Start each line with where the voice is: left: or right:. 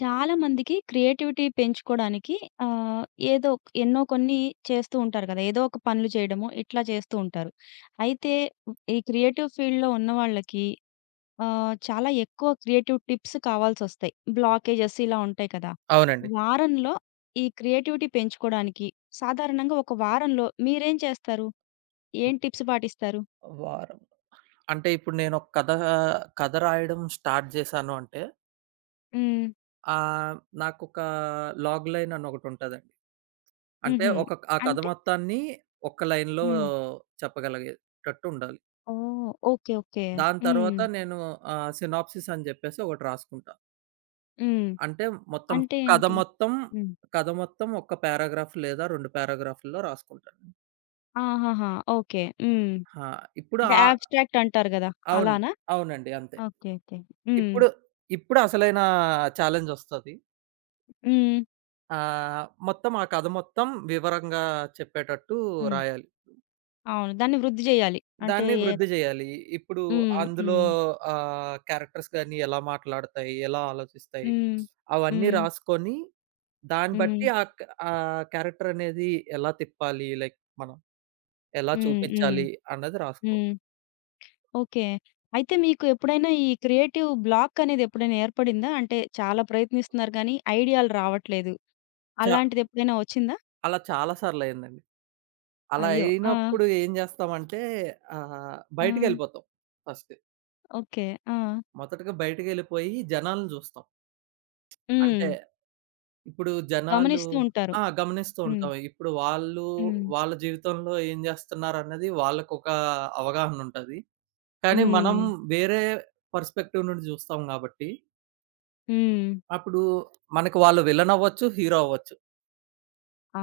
left: చాలా మందికి క్రియేటివిటీ పెంచుకోవడానికి ఆహ్, ఎన్నో కొన్ని చేస్తూ ఉంటారు కదా! ఏదో ఒక పనులు చేయడము ఇట్లా చేస్తూ ఉంటారు. అయితే ఈ క్రియేటివ్ ఫీల్డ్‌లో ఉన్నవాళ్ళకి చాలా ఎక్కువ క్రియేటివ్ టిప్స్ కావాల్సొస్తాయి. బ్లాకేజెస్ ఇలా ఉంటాయి కదా!
right: అవునండి.
left: వారంలో ఈ క్రియేటివిటీ పెంచుకోవడానికి సాధారణంగా ఒక వారంలో మీరేం చేస్తారు? ఏం టిప్స్ పాటిస్తారు?
right: వారం. అంటే ఇప్పుడు నేనొక కథ కథ రాయడం స్టార్ట్ జేశాను అంటే,
left: హ్మ్.
right: ఆహ్, నాకొక లాగ్ లైన్ అని ఒకటుంటదండి. అంటే
left: హుహు.
right: ఒక ఆ కథ
left: అంటే
right: మొత్తాన్ని ఒక్క లైన్‌లో
left: హ్మ్.
right: చెప్పగలిగేటట్టు ఉండాలి.
left: ఓహ్! ఓకే. ఓకే.
right: దాని
left: హ్మ్.
right: తర్వాత నేను సినాప్సిస్ అని జెప్పేసి ఒకటి రాసుకుంటా.
left: హ్మ్.
right: అంటే మొత్తం
left: అంటే
right: కథ
left: ఏంటి?
right: మొత్తం,
left: హ్మ్.
right: కథ మొత్తం ఒక్క పారాగ్రాఫ్ లేదా 2 పారాగ్రాఫ్‌ల్లో రాసుకుంటాను.
left: ఆహాహా! ఓకే. హ్మ్.
right: ఆ! ఇప్పుడు
left: అంటే
right: ఆ
left: అబ్స్ట్రాక్ట్ అంటారు గదా!
right: అవును.
left: అలానా?
right: అవునండి. అంతే.
left: ఓకే. ఓకే. హ్మ్.
right: ఇప్పుడు ఇప్పుడు అసలైన ఛాలెంజొస్తది.
left: హ్మ్.
right: మొత్తం ఆ కథ మొత్తం వివరంగా చెప్పేటట్టు
left: హ్మ్.
right: రాయాలి.
left: అవును. దాన్ని వృద్ధి జేయాలి. అంటే
right: దాన్ని వృద్ధి జేయాలి. ఇప్పుడు
left: హ్మ్.
right: అందులో
left: హ్మ్.
right: క్యారెక్టర్స్ గాని ఎలా మాట్లాడతాయి? ఎలా ఆలోచిస్తాయి?
left: హ్మ్.
right: అవన్నీ
left: హ్మ్.
right: రాసుకొని దాన్ని బట్టి
left: హ్మ్.
right: ఆ క్యారెక్టర్ అనేది ఎలా తిప్పాలి? లైక్ మనం ఎలా
left: హ్మ్. హ్మ్.
right: చూపించాలి? అన్నది రాసుకో.
left: హ్మ్. ఓకే. అయితే మీకు ఎప్పుడైనా ఈ క్రియేటివ్ బ్లాక్ అనేది ఎప్పుడైనా ఏర్పడిందా? అంటే చాలా ప్రయత్నిస్తున్నారు గానీ ఐడియాలు రావట్లేదు.
right: చ
left: అలాంటిది ఎప్పుడైనా వచ్చిందా?
right: అలా చాలా సార్లయిందండి. అలా
left: అయ్యో! ఆ!
right: అయినప్పుడు ఏం జేస్తామంటే
left: ఆ!
right: బయటికెళ్ళిపోతాం ఫస్ట్.
left: ఓకే. ఆ!
right: మొదటగా బయటికెళ్ళిపోయి జనాలను జూస్తాం.
left: హ్మ్.
right: అంటే ఇప్పుడు జనాలు
left: గమనిస్తూ ఉంటారు.
right: ఆ! గమనిస్తూ
left: హ్మ్.
right: ఉంటాం. ఇప్పుడు వాళ్ళు
left: హ్మ్.
right: వాళ్ళ జీవితంలో ఏం జేస్తున్నారన్నది వాళ్ళకొక అవగాహన ఉంటది. కానీ మనం
left: హ్మ్.
right: వేరే పర్స్‌పెక్టివ్ నుండి జూస్తాం గాబట్టి,
left: హ్మ్.
right: అప్పుడు మనకు వాళ్ళు విలన్ అవ్వచ్చు, హీరో అవ్వచ్చు.
left: ఆ!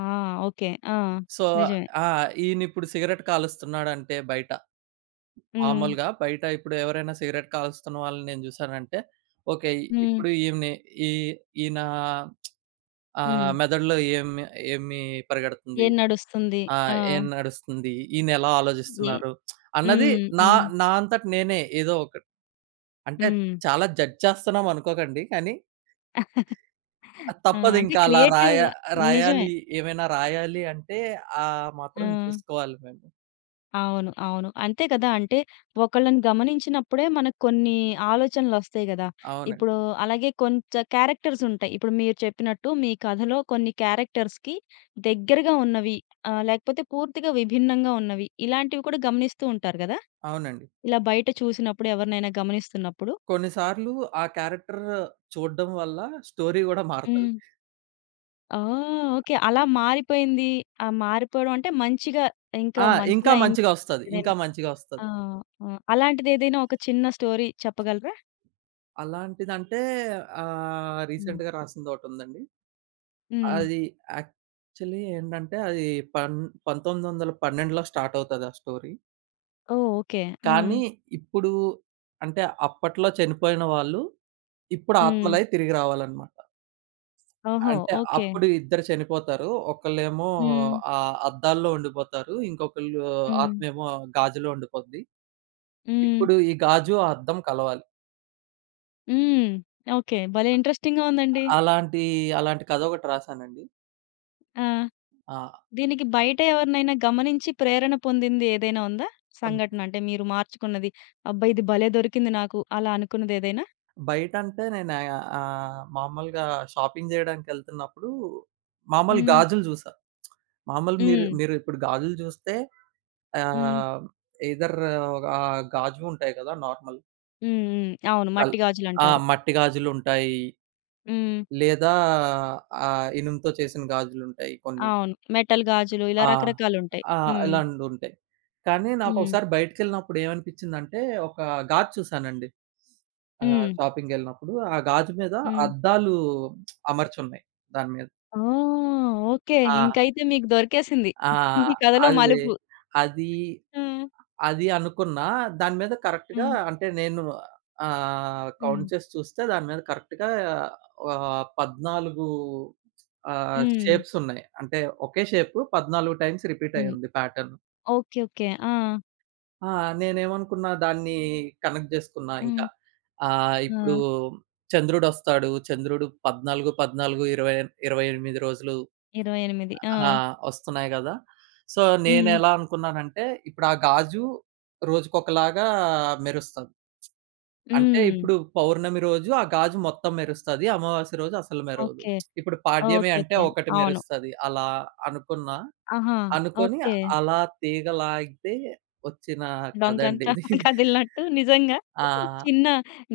left: ఓకే. ఆ!
right: సో,
left: నిజమే.
right: ఆ! ఈయనిప్పుడు సిగరెట్ కాలుస్తున్నాడంటే బయట,
left: హ్మ్.
right: మామూలుగా బయట ఇప్పుడు ఎవరైనా సిగరెట్ కాలుస్తున్న వాళ్ళని నేను జూసానంటే, ఓకే.
left: హ్మ్.
right: ఇప్పుడు ఈమెని ఈ ఈయన
left: హ్మ్.
right: మెదడులో ఏమి ఏమి పరిగెడుతుంది?
left: ఏం నడుస్తుంది.
right: ఆ!
left: ఆ!
right: ఏం నడుస్తుంది? ఈయనెలా
left: ఏ
right: ఆలోచిస్తున్నారు? అన్నది
left: హ్మ్.
right: నా
left: హ్మ్.
right: నా అంతట నేనే ఏదో ఒక అంటే
left: హ్మ్.
right: చాలా జడ్జ్ చేస్తున్నాం అనుకోకండి. కానీ
left: ఆ! అంటే
right: తప్పదింకా అలా రాయ
left: క్రియేటివ్‌గా నిజమే.
right: రాయాలి. ఏమైనా రాయాలి అంటే ఆ
left: ఆ!
right: మాత్రం చూసుకోవాలి మేము.
left: అవును. అవును. అంతే కదా! అంటే ఒకళ్ళని గమనించినప్పుడే మనకు కొన్ని ఆలోచనలొస్తాయి గదా!
right: అవునండి.
left: ఇప్పుడు అలాగే కొంచెం క్యారెక్టర్స్ ఉంటాయి. ఇప్పుడు మీరు చెప్పినట్టు మీ కథలో కొన్ని క్యారెక్టర్స్‌కి దగ్గరగా ఉన్నవి లేకపోతే పూర్తిగా విభిన్నంగా ఉన్నవి. ఇలాంటివి కూడా గమనిస్తూ ఉంటారు గదా!
right: అవునండి.
left: ఇలా బయట చూసినప్పుడు ఎవరినైనా గమనిస్తున్నప్పుడు,
right: కొన్ని సార్లు ఆ క్యారెక్టర్ చూడడం వల్ల స్టోరీ గూడా మారుతది.
left: హ్మ్. ఓహ్! ఓకే. అలా మారిపోయింది. ఆ మారిపోవడం అంటే మంచిగా ఇంకా
right: ఆ!
left: మంచిగా
right: ఇంకా
left: అయింది
right: మంచిగా ఒస్తది.
left: ఏదైనా.
right: ఇంకా మంచిగా
left: ఆ!
right: ఒస్తది.
left: ఆ! అలాంటిదేదైనా ఒక చిన్న స్టోరీ చెప్పగలరా?
right: అలాంటిదంటే
left: హ్మ్.
right: రీసెంట్‌గా రాసిందొకటుందండి.
left: హ్మ్.
right: అది యాక్చువల్లీ ఏంటంటే అది పన్ 1912లో స్టార్ట్ అవుతది ఆ స్టోరీ.
left: ఓహ్! ఓకే. హ్మ్.
right: కానీ ఇప్పుడు అంటే అప్పట్లో చనిపోయిన వాళ్ళు ఇప్పుడు
left: హ్మ్.
right: ఆత్మలై తిరిగి రావాలన్నమాట.
left: ఓహో!
right: అంటే
left: ఓకే.
right: అప్పుడు ఇద్దరు చనిపోతారు. ఒకళ్ళేమో
left: హ్మ్.
right: అద్దాల్లో ఉండిపోతారు. ఇంకొకళ్ళు
left: హ్మ్.
right: ఆత్మేమో గాజులో ఉండిపోద్ది.
left: హ్మ్.
right: ఇప్పుడు ఈ గాజు, ఆ అద్దం కలవాలి.
left: హ్మ్. ఓకే. భలే ఇంట్రెస్టింగ్‌గా ఉందండి.
right: అలాంటి అలాంటి కథ ఒకటి రాసానండి.
left: ఆ!
right: ఆ!
left: దీనికి బయట ఎవరినైనా గమనించి ప్రేరణ పొందింది ఏదైనా ఉందా? సంఘటన అంటే మీరు మార్చుకున్నది. అబ్బా! ఇది భలే దొరికింది నాకు అలా అనుకున్నది ఏదైనా?
right: బయటంటే నేను మామూలుగా షాపింగ్ జేయడానికెళ్తున్నప్పుడు మామూలు
left: హ్మ్.
right: గాజులు జూసా. మామూలు మీరు
left: హ్మ్.
right: మీరు ఇప్పుడు గాజులు జూస్తే
left: హ్మ్.
right: ఆహ్, ఎయిదర్ గాజువుంటాయి కదా! నార్మల్
left: హ్మ్. హ్మ్. అవును.
right: కల్
left: మట్టి
right: ఆ!
left: గాజులంటారు.
right: మట్టి గాజులుంటాయి.
left: హ్మ్.
right: లేదా ఇనుముతో చేసిన గాజులుంటాయి కొన్ని.
left: అవును. మెటల్ గాజులు ఇలా
right: ఆ!
left: రకరకాలుంటాయి.
right: ఆ!
left: హ్మ్.
right: ఇలాండుంటాయి. కానీ
left: హ్మ్.
right: నాకొకసారి బయటికెళ్ళినప్పుడు ఏమనిపించిందంటే, ఒక గాజు చూసానండి.
left: హ్మ్.
right: షాపింగ్‌కెళ్ళినప్పుడు ఆ గాజు మీద
left: హ్మ్.
right: అద్దాలు అమర్చున్నాయి దాని మీద.
left: ఓహ్! ఓకే.
right: ఆ!
left: ఇంకైతే మీకు దొరికేసింది.
right: ఆ!
left: మీ కథలో
right: అది,
left: మలుపు.
right: అది,
left: ఆ!
right: అది అనుకున్నా దాని మీద కరెక్ట్‌గా
left: హ్మ్.
right: అంటే నేను
left: హ్మ్.
right: కౌంట్ చేసి చూస్తే దాని మీద కరెక్ట్‌గా 14
left: హ్మ్.
right: షేప్స్ ఉన్నాయి. అంటే ఒకే షేప్ 14 టైమ్స్ రిపీట్
left: హ్మ్.
right: అయ్యింది ప్యాటర్న్.
left: ఓకే. ఓకే. ఆ!
right: ఆ! నేనేమనుకున్నా దాన్ని కనెక్ట్ జేసుకున్నా
left: హ్మ్.
right: ఇంకా. ఇప్పుడు
left: ఆ!
right: చంద్రుడొస్తాడు. చంద్రుడు 20, 28 రోజులు
left: 28 ఆ!
right: ఆ! ఒస్తున్నాయి గదా! సో,
left: హ్మ్.
right: నేనెలా అనుకున్నానంటే, ఇప్పుడు ఆ గాజు రోజుకొకలాగా మెరుస్తది. అంటే
left: హ్మ్.
right: ఇప్పుడు పౌర్ణమి రోజు ఆ గాజు మొత్తం మెరుస్తది. అమావాస్య రోజు అసలు మెరవదు.
left: ఓకే.
right: ఇప్పుడు పాడ్యమి
left: ఓకే.
right: అంటే
left: ఓకే.
right: ఒకటి
left: అవును.
right: మెరుస్తది. అలా అనుకున్నా.
left: ఆహా!
right: అనుకోని
left: ఓకే.
right: అలా తీగలాగితే వచ్చిన కథండి
left: డొంకంతా
right: ఇది.
left: కదిలినట్టు నిజంగా
right: ఆ!
left: చిన్న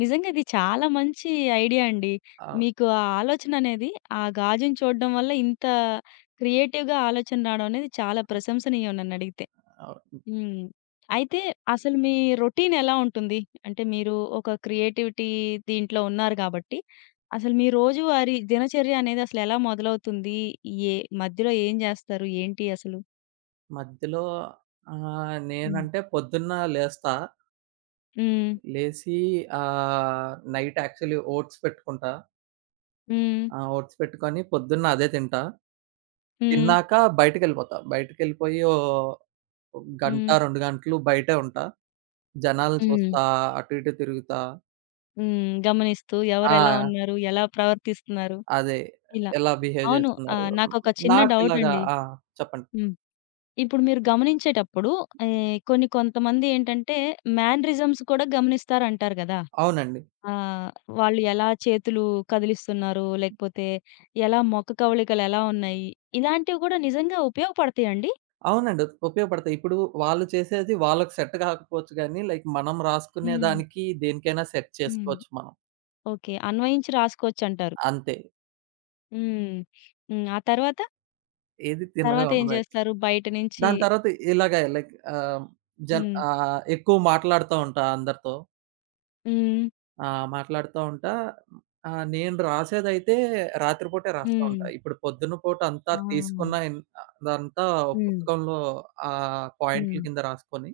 left: నిజంగా ఇది చాలా మంచి ఐడియా అండి.
right: అవ్
left: మీకు ఆ ఆలోచన అనేది ఆ గాజుని చూడడం వల్ల ఇంత క్రియేటివ్‌గా ఆలోచన రావడం అనేది చాలా ప్రశంసనీయం నన్నడిగితే.
right: అవ్
left: హ్మ్. అయితే అసలు మీ రొటీన్ ఎలా ఉంటుంది? అంటే మీరు ఒక క్రియేటివిటీ దీంట్లో ఉన్నారు గాబట్టి, అసలు మీ రోజువారీ దినచర్య అనేది అసలు ఎలా మొదలవుతుంది? ఏ మధ్యలో ఏం జేస్తారు? ఏంటి అసలు?
right: మధ్యలో
left: హ్మ్.
right: నేనంటే పొద్దున్న లేస్తా.
left: హ్మ్.
right: లేసి నైట్ యాక్చువల్లీ ఓట్స్ పెట్టుకుంటా.
left: హ్మ్.
right: ఆ! ఓట్స్ పెట్టుకొని పొద్దున్న అదే తింటా.
left: హ్మ్.
right: తిన్నాక బయటికెళ్ళిపోతా. బయటికెళ్ళిపోయి ఓహ్! గంట,
left: హ్మ్.
right: 2 గంటలు బయటే ఉంటా. జనాలను
left: హ్మ్.
right: చూస్తా, అటు ఇటు తిరుగుతా.
left: హ్మ్. గమనిస్తూ ఎవరెలా
right: ఆ!
left: ఉన్నారు? ఎలా ప్రవర్తిస్తున్నారు?
right: అదే.
left: ఇలా.
right: ఎలా బిహేవ్
left: అవును.
right: చేస్తున్నారు?
left: నాకొక చిన్న
right: నాకిలాగా
left: డౌటండి.
right: ఆ! చెప్పండి.
left: హ్మ్. ఇప్పుడు మీరు గమనించేటప్పుడు కొన్ని కొంతమంది ఏంటంటే, మేనరిజమ్స్ కూడా గమనిస్తారంటారు గదా!
right: అవునండి.
left: ఆ! వాళ్ళు ఎలా చేతులు కదిలిస్తున్నారు? లేకపోతే ఎలా మొక్క కవళికలు ఎలా ఉన్నాయి? ఇలాంటివి గూడా నిజంగా ఉపయోగపడతాయండి?
right: అవునండి. ఉపయోగపడతాయి. ఇప్పుడు వాళ్ళు చేసేది వాళ్ళకి సెట్ కాకపోవచ్చు గానీ, లైక్ మనం రాసుకునే
left: హ్మ్.
right: దానికి దేనికైనా సెట్
left: హ్మ్.
right: చేసుకోవచ్చు మనం.
left: ఓకే. అన్వయించి రాసుకోవచ్చంటారు.
right: అంతే.
left: హ్మ్. హ్మ్. ఆ తర్వాత?
right: ఏది తిన్నగా
left: తర్వాతేం
right: ఉండదు యాక్చువల్లీ.
left: చేస్తారు? బయట నుంచి
right: దాని తర్వాత ఇలాగే లైక్
left: హ్మ్.
right: ఎక్కువ మాట్లాడుతా ఉంటా అందరితో.
left: హ్మ్.
right: ఆ! మాట్లాడుతా ఉంటా. నేను రాసేదైతే రాత్రిపూటే రాస్తా
left: హ్మ్.
right: ఉంటా. ఇప్పుడు పొద్దున్న పూట అంతా
left: ఆ!
right: తీసుకున్న ఇన్ అదంతా ఒక
left: హ్మ్.
right: పుస్తకంలో పాయింట్‌ల
left: హ్మ్.
right: కింద రాసుకొని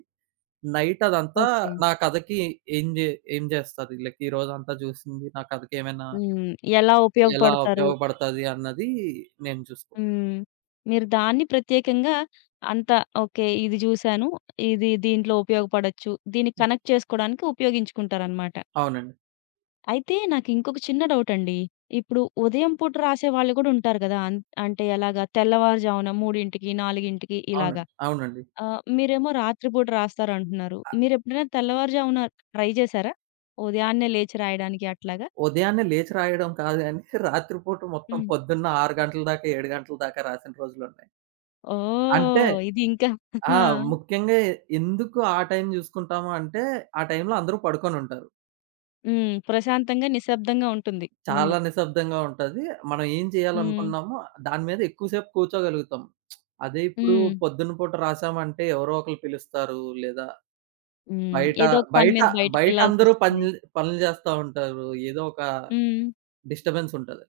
right: నైట్ అదంతా
left: ఓకే.
right: నా కథకి ఏం జే ఏం జేస్తది? లైక్ ఈ రోజంతా జూసింది నా కథకేమైనా
left: హ్మ్. ఎలా
right: ఎలా
left: ఉపయోగపడతారు?
right: ఉపయోగపడతది అన్నది నేను చూసుకుంటా.
left: హ్మ్. మీరు దాన్ని ప్రత్యేకంగా అంత ఓకే. ఇది జూసాను. ఇది దీంట్లో ఉపయోగపడొచ్చు. దీన్ని కనెక్ట్ చేసుకోవడానికి ఉపయోగించుకుంటారనమాట.
right: అవునండి.
left: అయితే నాకు ఇంకొక చిన్న డౌటండి. ఇప్పుడు ఉదయం పూట రాసేవాళ్ళు గూడా ఉంటారు గదా! అంటే ఎలాగా? తెల్లవారుజామున 3:00, 4:00 ఇలాగా.
right: అవునండి. అవునండి.
left: మీరేమో రాత్రి పూట రాస్తారంటున్నారు. మీరెప్పుడైనా తెల్లవారుజామున ట్రై జేశారా? ఉదయాన్నే లేచి రాయడానికి అట్లాగా?
right: ఉదయాన్నే లేచి రాయడం కాదు గానీ, రాత్రిపూట మొత్తం
left: హ్మ్.
right: పొద్దున్న 6 గంటల దాకా, 7 గంటల దాకా రాసిన రోజులున్నాయి. అంటే
left: ఓహ్! ఇది ఇంకా
right: ఆ! ముఖ్యంగా ఎందుకు ఆ టైం జూసుకుంటాము అంటే, ఆ టైంలో అందరూ పడుకొనుంటారు.
left: హ్మ్. ప్రశాంతంగా, నిశ్శబ్దంగా ఉంటుంది ముందు.
right: చాలా నిశ్శబ్దంగా ఉంటది. మనం ఏం
left: హ్మ్.
right: చేయాలనుకున్నామో దాని మీద ఎక్కువ సేపు కూర్చోగలుగుతాం. అదే ఇప్పుడు
left: హ్మ్.
right: పొద్దున పూట రాసామంటే ఎవరో ఒకళ్ళు పిలుస్తారు. లేదా
left: హ్మ్.
right: బయట
left: ఏదో ఒక పని
right: బయట
left: మీద
right: బయట అందరూ
left: బయటికెళ్ళాల్సొస్తుంది.
right: పనులు పనులు చేస్తా ఉంటారు. ఏదో ఒక
left: హ్మ్.
right: డిస్టర్బెన్స్ ఉంటది.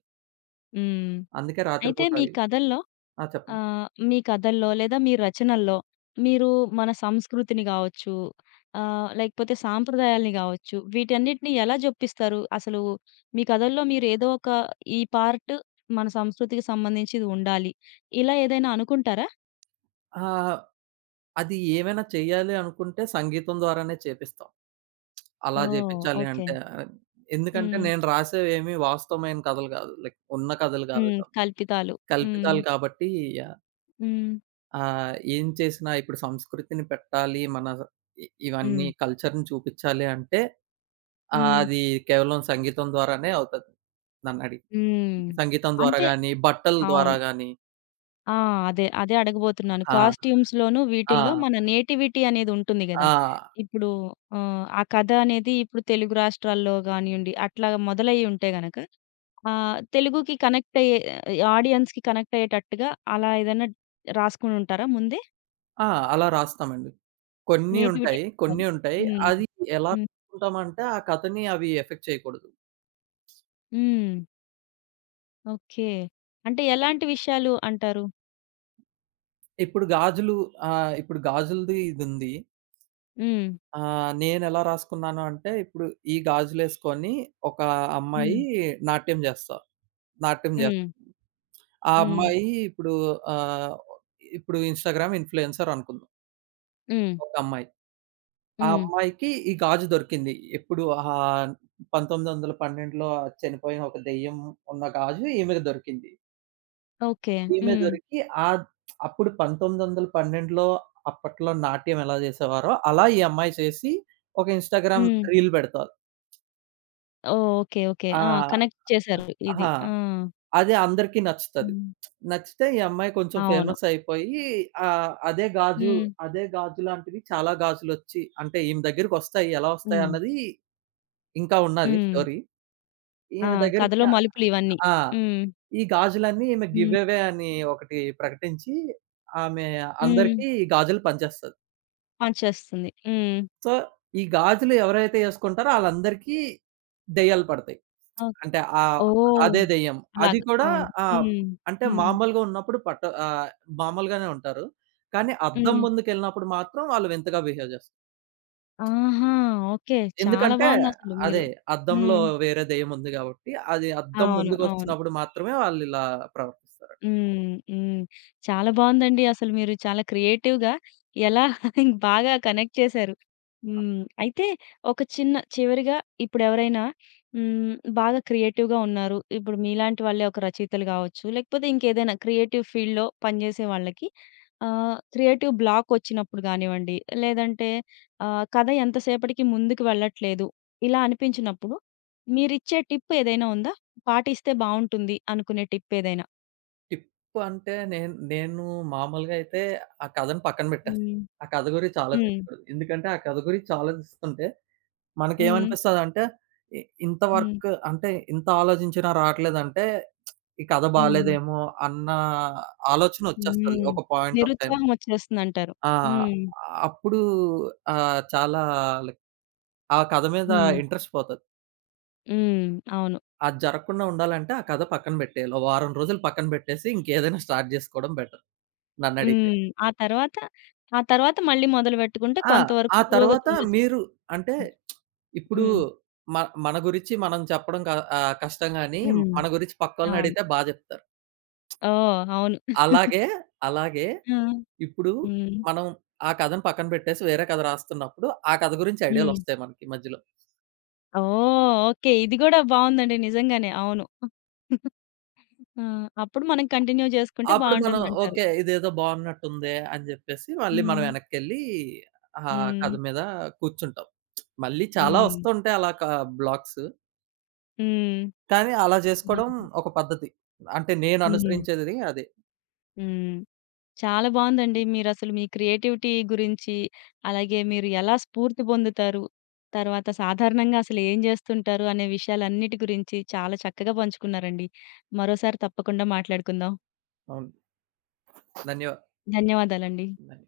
left: హ్మ్.
right: అందుకే రాత్రి
left: అయితే
right: పూట
left: మీ
right: అవి
left: కథల్లో
right: ఆ! చెప్పండి.
left: మీ కథల్లో లేదా మీ రచనల్లో మీరు మన సంస్కృతిని గావచ్చు, లేకపోతే సాంప్రదాయాల్ని గావచ్చు, వీటన్నిటిని ఎలా జొప్పిస్తారు? అసలు మీ కథల్లో మీరేదో ఒక ఈ పార్ట్ మన సంస్కృతికి సంబంధించిది ఉండాలి. ఇలా ఏదైనా అనుకుంటారా?
right: ఆహ్, అది ఏమైనా చేయాలి అనుకుంటే సంగీతం ద్వారానే చేపిస్తాం. అలా
left: ఓహ్!
right: చేపిచ్చాలి
left: ఓకే.
right: అంటే ఆ, ఎందుకంటే
left: హ్మ్.
right: నేను రాసేవేమి వాస్తవమైన కథలు కాదు. లైక్ ఉన్న కథలు కాదు.
left: హ్మ్. కల్పితాలు. హ్మ్.
right: కల్పితాలు కాబట్టి
left: హ్మ్.
right: ఏం చేసినా ఇప్పుడు సంస్కృతిని పెట్టాలి. మన ఇవన్నీ
left: హ్మ్.
right: కల్చర్‌ని చూపిచ్చాలి అంటే
left: హ్మ్.
right: అది కేవలం సంగీతం ద్వారానే అవుతది. నన్నడిగి
left: హ్మ్.
right: సంగీతం ద్వారా
left: అంతే.
right: గాని, బట్టల ద్వారా
left: అవును.
right: గాని
left: ఆ! అదే. అదే అడగబోతున్నాను.
right: ఆ!
left: కాస్ట్యూమ్స్‌లోనూ వీటిల్లో
right: ఆ!
left: మన నేటివిటీ అనేదుంటుంది
right: ఆ!
left: గదా! ఇప్పుడు ఆ కథ అనేది ఇప్పుడు తెలుగు రాష్ట్రాల్లో గానియండి, అట్లా మొదలయ్యి ఉంటే గనక తెలుగుకి కనెక్ట్ అయ్యే ఆడియన్స్‌కి కనెక్ట్ అయ్యేటట్టుగా అలా ఏదైనా రాసుకొని ఉంటారా ముందే?
right: ఆ! అలా రాస్తామండి. కొన్ని
left: నేటివిటీ
right: ఉంటాయి.
left: ఉండాలి.
right: కొన్ని ఉంటాయి.
left: హ్మ్.
right: అది ఎలా
left: హ్మ్.
right: రాసుకుంటామంటే ఆ కథని అవి ఎఫెక్ట్ చేయకూడదు.
left: హ్మ్. ఓకే. అంటే ఎలాంటి విషయాలు అంటారు?
right: ఇప్పుడు గాజులు ఇప్పుడు గాజులది ఇదుంది.
left: హ్మ్.
right: ఆ! నేనెలా రాసుకున్నాను అంటే, ఇప్పుడు ఈ గాజులేసుకొని ఒక
left: హ్మ్.
right: అమ్మాయి నాట్యం జేస్తా. నాట్యం జేస్తా.
left: హ్మ్.
right: ఆ
left: హ్మ్.
right: అమ్మాయి ఇప్పుడు ఆహ్, ఇప్పుడు ఇన్‌స్టాగ్రామ్ ఇన్‌ఫ్లుయెన్సర్ అనుకుందాం
left: హ్మ్.
right: ఒక అమ్మాయి. ఆ
left: హ్మ్.
right: అమ్మాయికి ఈ గాజు దొరికింది. ఎప్పుడు 1912లో చనిపోయిన ఒక దెయ్యం ఉన్న గాజు ఈమెకి దొరికింది.
left: ఓకే.
right: ఈమె
left: హ్మ్.
right: దొరికి ఆహ్, అప్పుడు 1912లో అప్పట్లో నాట్యం ఎలా జేసేవారో అలా ఈ అమ్మాయి చేసి ఒక ఇన్‌స్టాగ్రామ్
left: హ్మ్.
right: రీల్ బెడతారు.
left: ఓకే. ఓకే.
right: ఆ!
left: ఆ! కనెక్ట్ చేశారు ఇది.
right: ఆ!
left: ఆ!
right: అది అందరికీ నచ్చుతది.
left: హ్మ్.
right: నచ్చితే ఈ అమ్మాయి కొంచెం
left: అవును.
right: ఫేమస్ అయిపోయి ఆహ్, అదే గాజు,
left: హ్మ్.
right: అదే గాజు లాంటివి చాలా గాజులొచ్చి అంటే ఈమె దగ్గరికొస్తాయి. ఎలా
left: హ్మ్.
right: వస్తాయన్నది ఇంకా ఉన్నాది
left: హ్మ్.
right: స్టోరీ.
left: ఆ!
right: ఈమె దగ్గరికి
left: కథలో మలుపులు ఇవన్నీ.
right: ఆ!
left: హ్మ్.
right: ఈ గాజులన్నీ ఈమె
left: హ్మ్.
right: గివ్ అవే అని ఒకటి ప్రకటించి ఆమె
left: హ్మ్.
right: అందరికీ ఈ గాజులు పంచేస్తది.
left: పంచేస్తుంది. హ్మ్.
right: సో, ఈ గాజులు ఎవరైతే ఏసుకుంటారో ఆళ్ళందరికీ దెయ్యాలు పడతాయి.
left: ఓహ్!
right: అంటే
left: ఓహ్!
right: అదే దెయ్యం. అది
left: అలాగా.
right: కూడా
left: అవును.
right: ఆ!
left: హ్మ్.
right: అంటే
left: హ్మ్.
right: మామూలుగా ఉన్నప్పుడు మామూలుగానే ఉంటారు. కానీ అద్దం
left: హ్మ్.
right: ముందుకెళ్ళినప్పుడు మాత్రం వాళ్ళు వింతగా బిహేవ్ చేస్తారు.
left: ఆహా! ఓకే. చాలా
right: ఎందుకంటే
left: బావుందసలు
right: అదే
left: మీరు.
right: అద్దంలో
left: హ్మ్.
right: వేరే దెయ్యం ఉంది కాబట్టి, అది అద్దం
left: అవును. అవును.
right: ముందుకొచ్చినప్పుడు మాత్రమే వాళ్ళిలా ప్రవర్తిస్తారు.
left: హ్మ్. హ్మ్. చాలా బావుందండి. అసలు మీరు చాలా క్రియేటివ్‌గా ఎలా బాగా కనెక్ట్ చేశారు. హ్మ్. అయితే ఒక చిన్న చివరిగా ఇప్పుడెవరైనా హ్మ్. బాగా క్రియేటివ్‌గా ఉన్నారు. ఇప్పుడు మీలాంటి వాళ్ళే ఒక రచయితలు గావచ్చు, లేకపోతే ఇంకేదైనా క్రియేటివ్ ఫీల్డ్‌లో పనిజేసే వాళ్ళకి క్రియేటివ్ బ్లాక్ వచ్చినప్పుడు గానివ్వండి, లేదంటే కథ ఎంతసేపటికి ముందుకు వెళ్ళట్లేదు. ఇలా అనిపించినప్పుడు మీరిచ్చే టిప్ ఏదైనా ఉందా? పాటిస్తే బావుంటుంది అనుకునే టిప్ ఏదైనా?
right: టిప్ అంటే నేను నేను మామూలుగా అయితే ఆ కథను పక్కన పెట్టేస్తాను.
left: హ్మ్.
right: ఆ కథ గురించి
left: హ్మ్.
right: ఆలోచించకూడదు. ఎందుకంటే ఆ కథ గురించి ఆలోచిస్తుంటే
left: హ్మ్.
right: మనకేమనిపిస్తదంటే, ఇ ఇంత
left: హ్మ్.
right: వర్క్ అంటే ఇంత ఆలోచించినా రావట్లేదంటే ఈ కథ
left: హ్మ్.
right: బాలేదేమో అన్న ఆలోచనొచ్చేస్తది.
left: హ్మ్.
right: ఒక పాయింట్ ఆఫ్ టైమ్.
left: నిరుత్సాహం వచ్చేస్తుందంటారు.
right: ఆ!
left: హ్మ్.
right: అప్పుడు చాలా లైక్ ఆ కథ మీద
left: హ్మ్.
right: ఇంట్రెస్ట్ పోతది.
left: హ్మ్. అవును.
right: అది జరగకుండా ఉండాలంటే ఆ కథ పక్కన బెట్టేయాలి. ఓ వారం రోజులు పక్కన బెట్టేసి ఇంకేదైనా స్టార్ట్ జేసుకోవడం బెటర్ నన్నడిగితే.
left: హ్మ్. ఆ తర్వాత ఆ తర్వాత మళ్ళీ మొదలుపెట్టుకుంటే
right: ఆ!
left: కొంతవరకు
right: ఆ
left: పురోగతి
right: తర్వాత
left: ఉండొచ్చు.
right: మీరు అంటే ఇప్పుడు
left: హ్మ్.
right: మ మన గురించి మనం చెప్పడం కష్టం గానీ
left: హ్మ్.
right: మన గురించి
left: అవును.
right: పక్కోళ్ళనడిగితే బా జెప్తారు.
left: ఓహ్! అవును.
right: అలాగే, అలాగే
left: ఆ!
right: ఇప్పుడు
left: హ్మ్.
right: మనం ఆ కథను పక్కన పెట్టేసి వేరే కథ రాస్తున్నప్పుడు, ఆ కథ గురించి
left: హ్మ్.
right: ఐడియాలొస్తాయి మనకి మధ్యలో.
left: ఓహ్! ఓకే. ఇది గూడా బావుందండి నిజంగానే. అవును. ఆ! అప్పుడు మనం కంటిన్యూ చేసుకుంటే
right: అప్పుడు మనం
left: బావుంటుందంటారు.
right: ఓకే. ఇదేదో బాగున్నట్టుందే అని జెప్పేసి మళ్ళీ మనం
left: హ్మ్.
right: వెనక్కెళ్ళి ఆ
left: హ్మ్.
right: కథ మీద కూర్చుంటాం. మళ్ళీ చాలా
left: హ్మ్.
right: వస్తుంటాయి అలా బ్లాక్స్.
left: హ్మ్.
right: కానీ అలా జేసుకోవడం
left: హ్మ్.
right: ఒక పద్ధతి. అంటే నేను
left: హ్మ్.
right: అనుసరించేది అదే.
left: హ్మ్. చాలా బావుందండి. మీరసలు మీ క్రియేటివిటీ గురించి, అలాగే మీరు ఎలా స్ఫూర్తి పొందుతారు, తర్వాత సాధారణంగా అసలు ఏం జేస్తుంటారు అనే విషయాలన్నిటి గురించి చాలా చక్కగా పంచుకున్నారండి. మరోసారి తప్పకుండా మాట్లాడుకుందాం.
right: అవును. ధన్యవా
left: ధన్యవాదాలండి.
right: ధన్య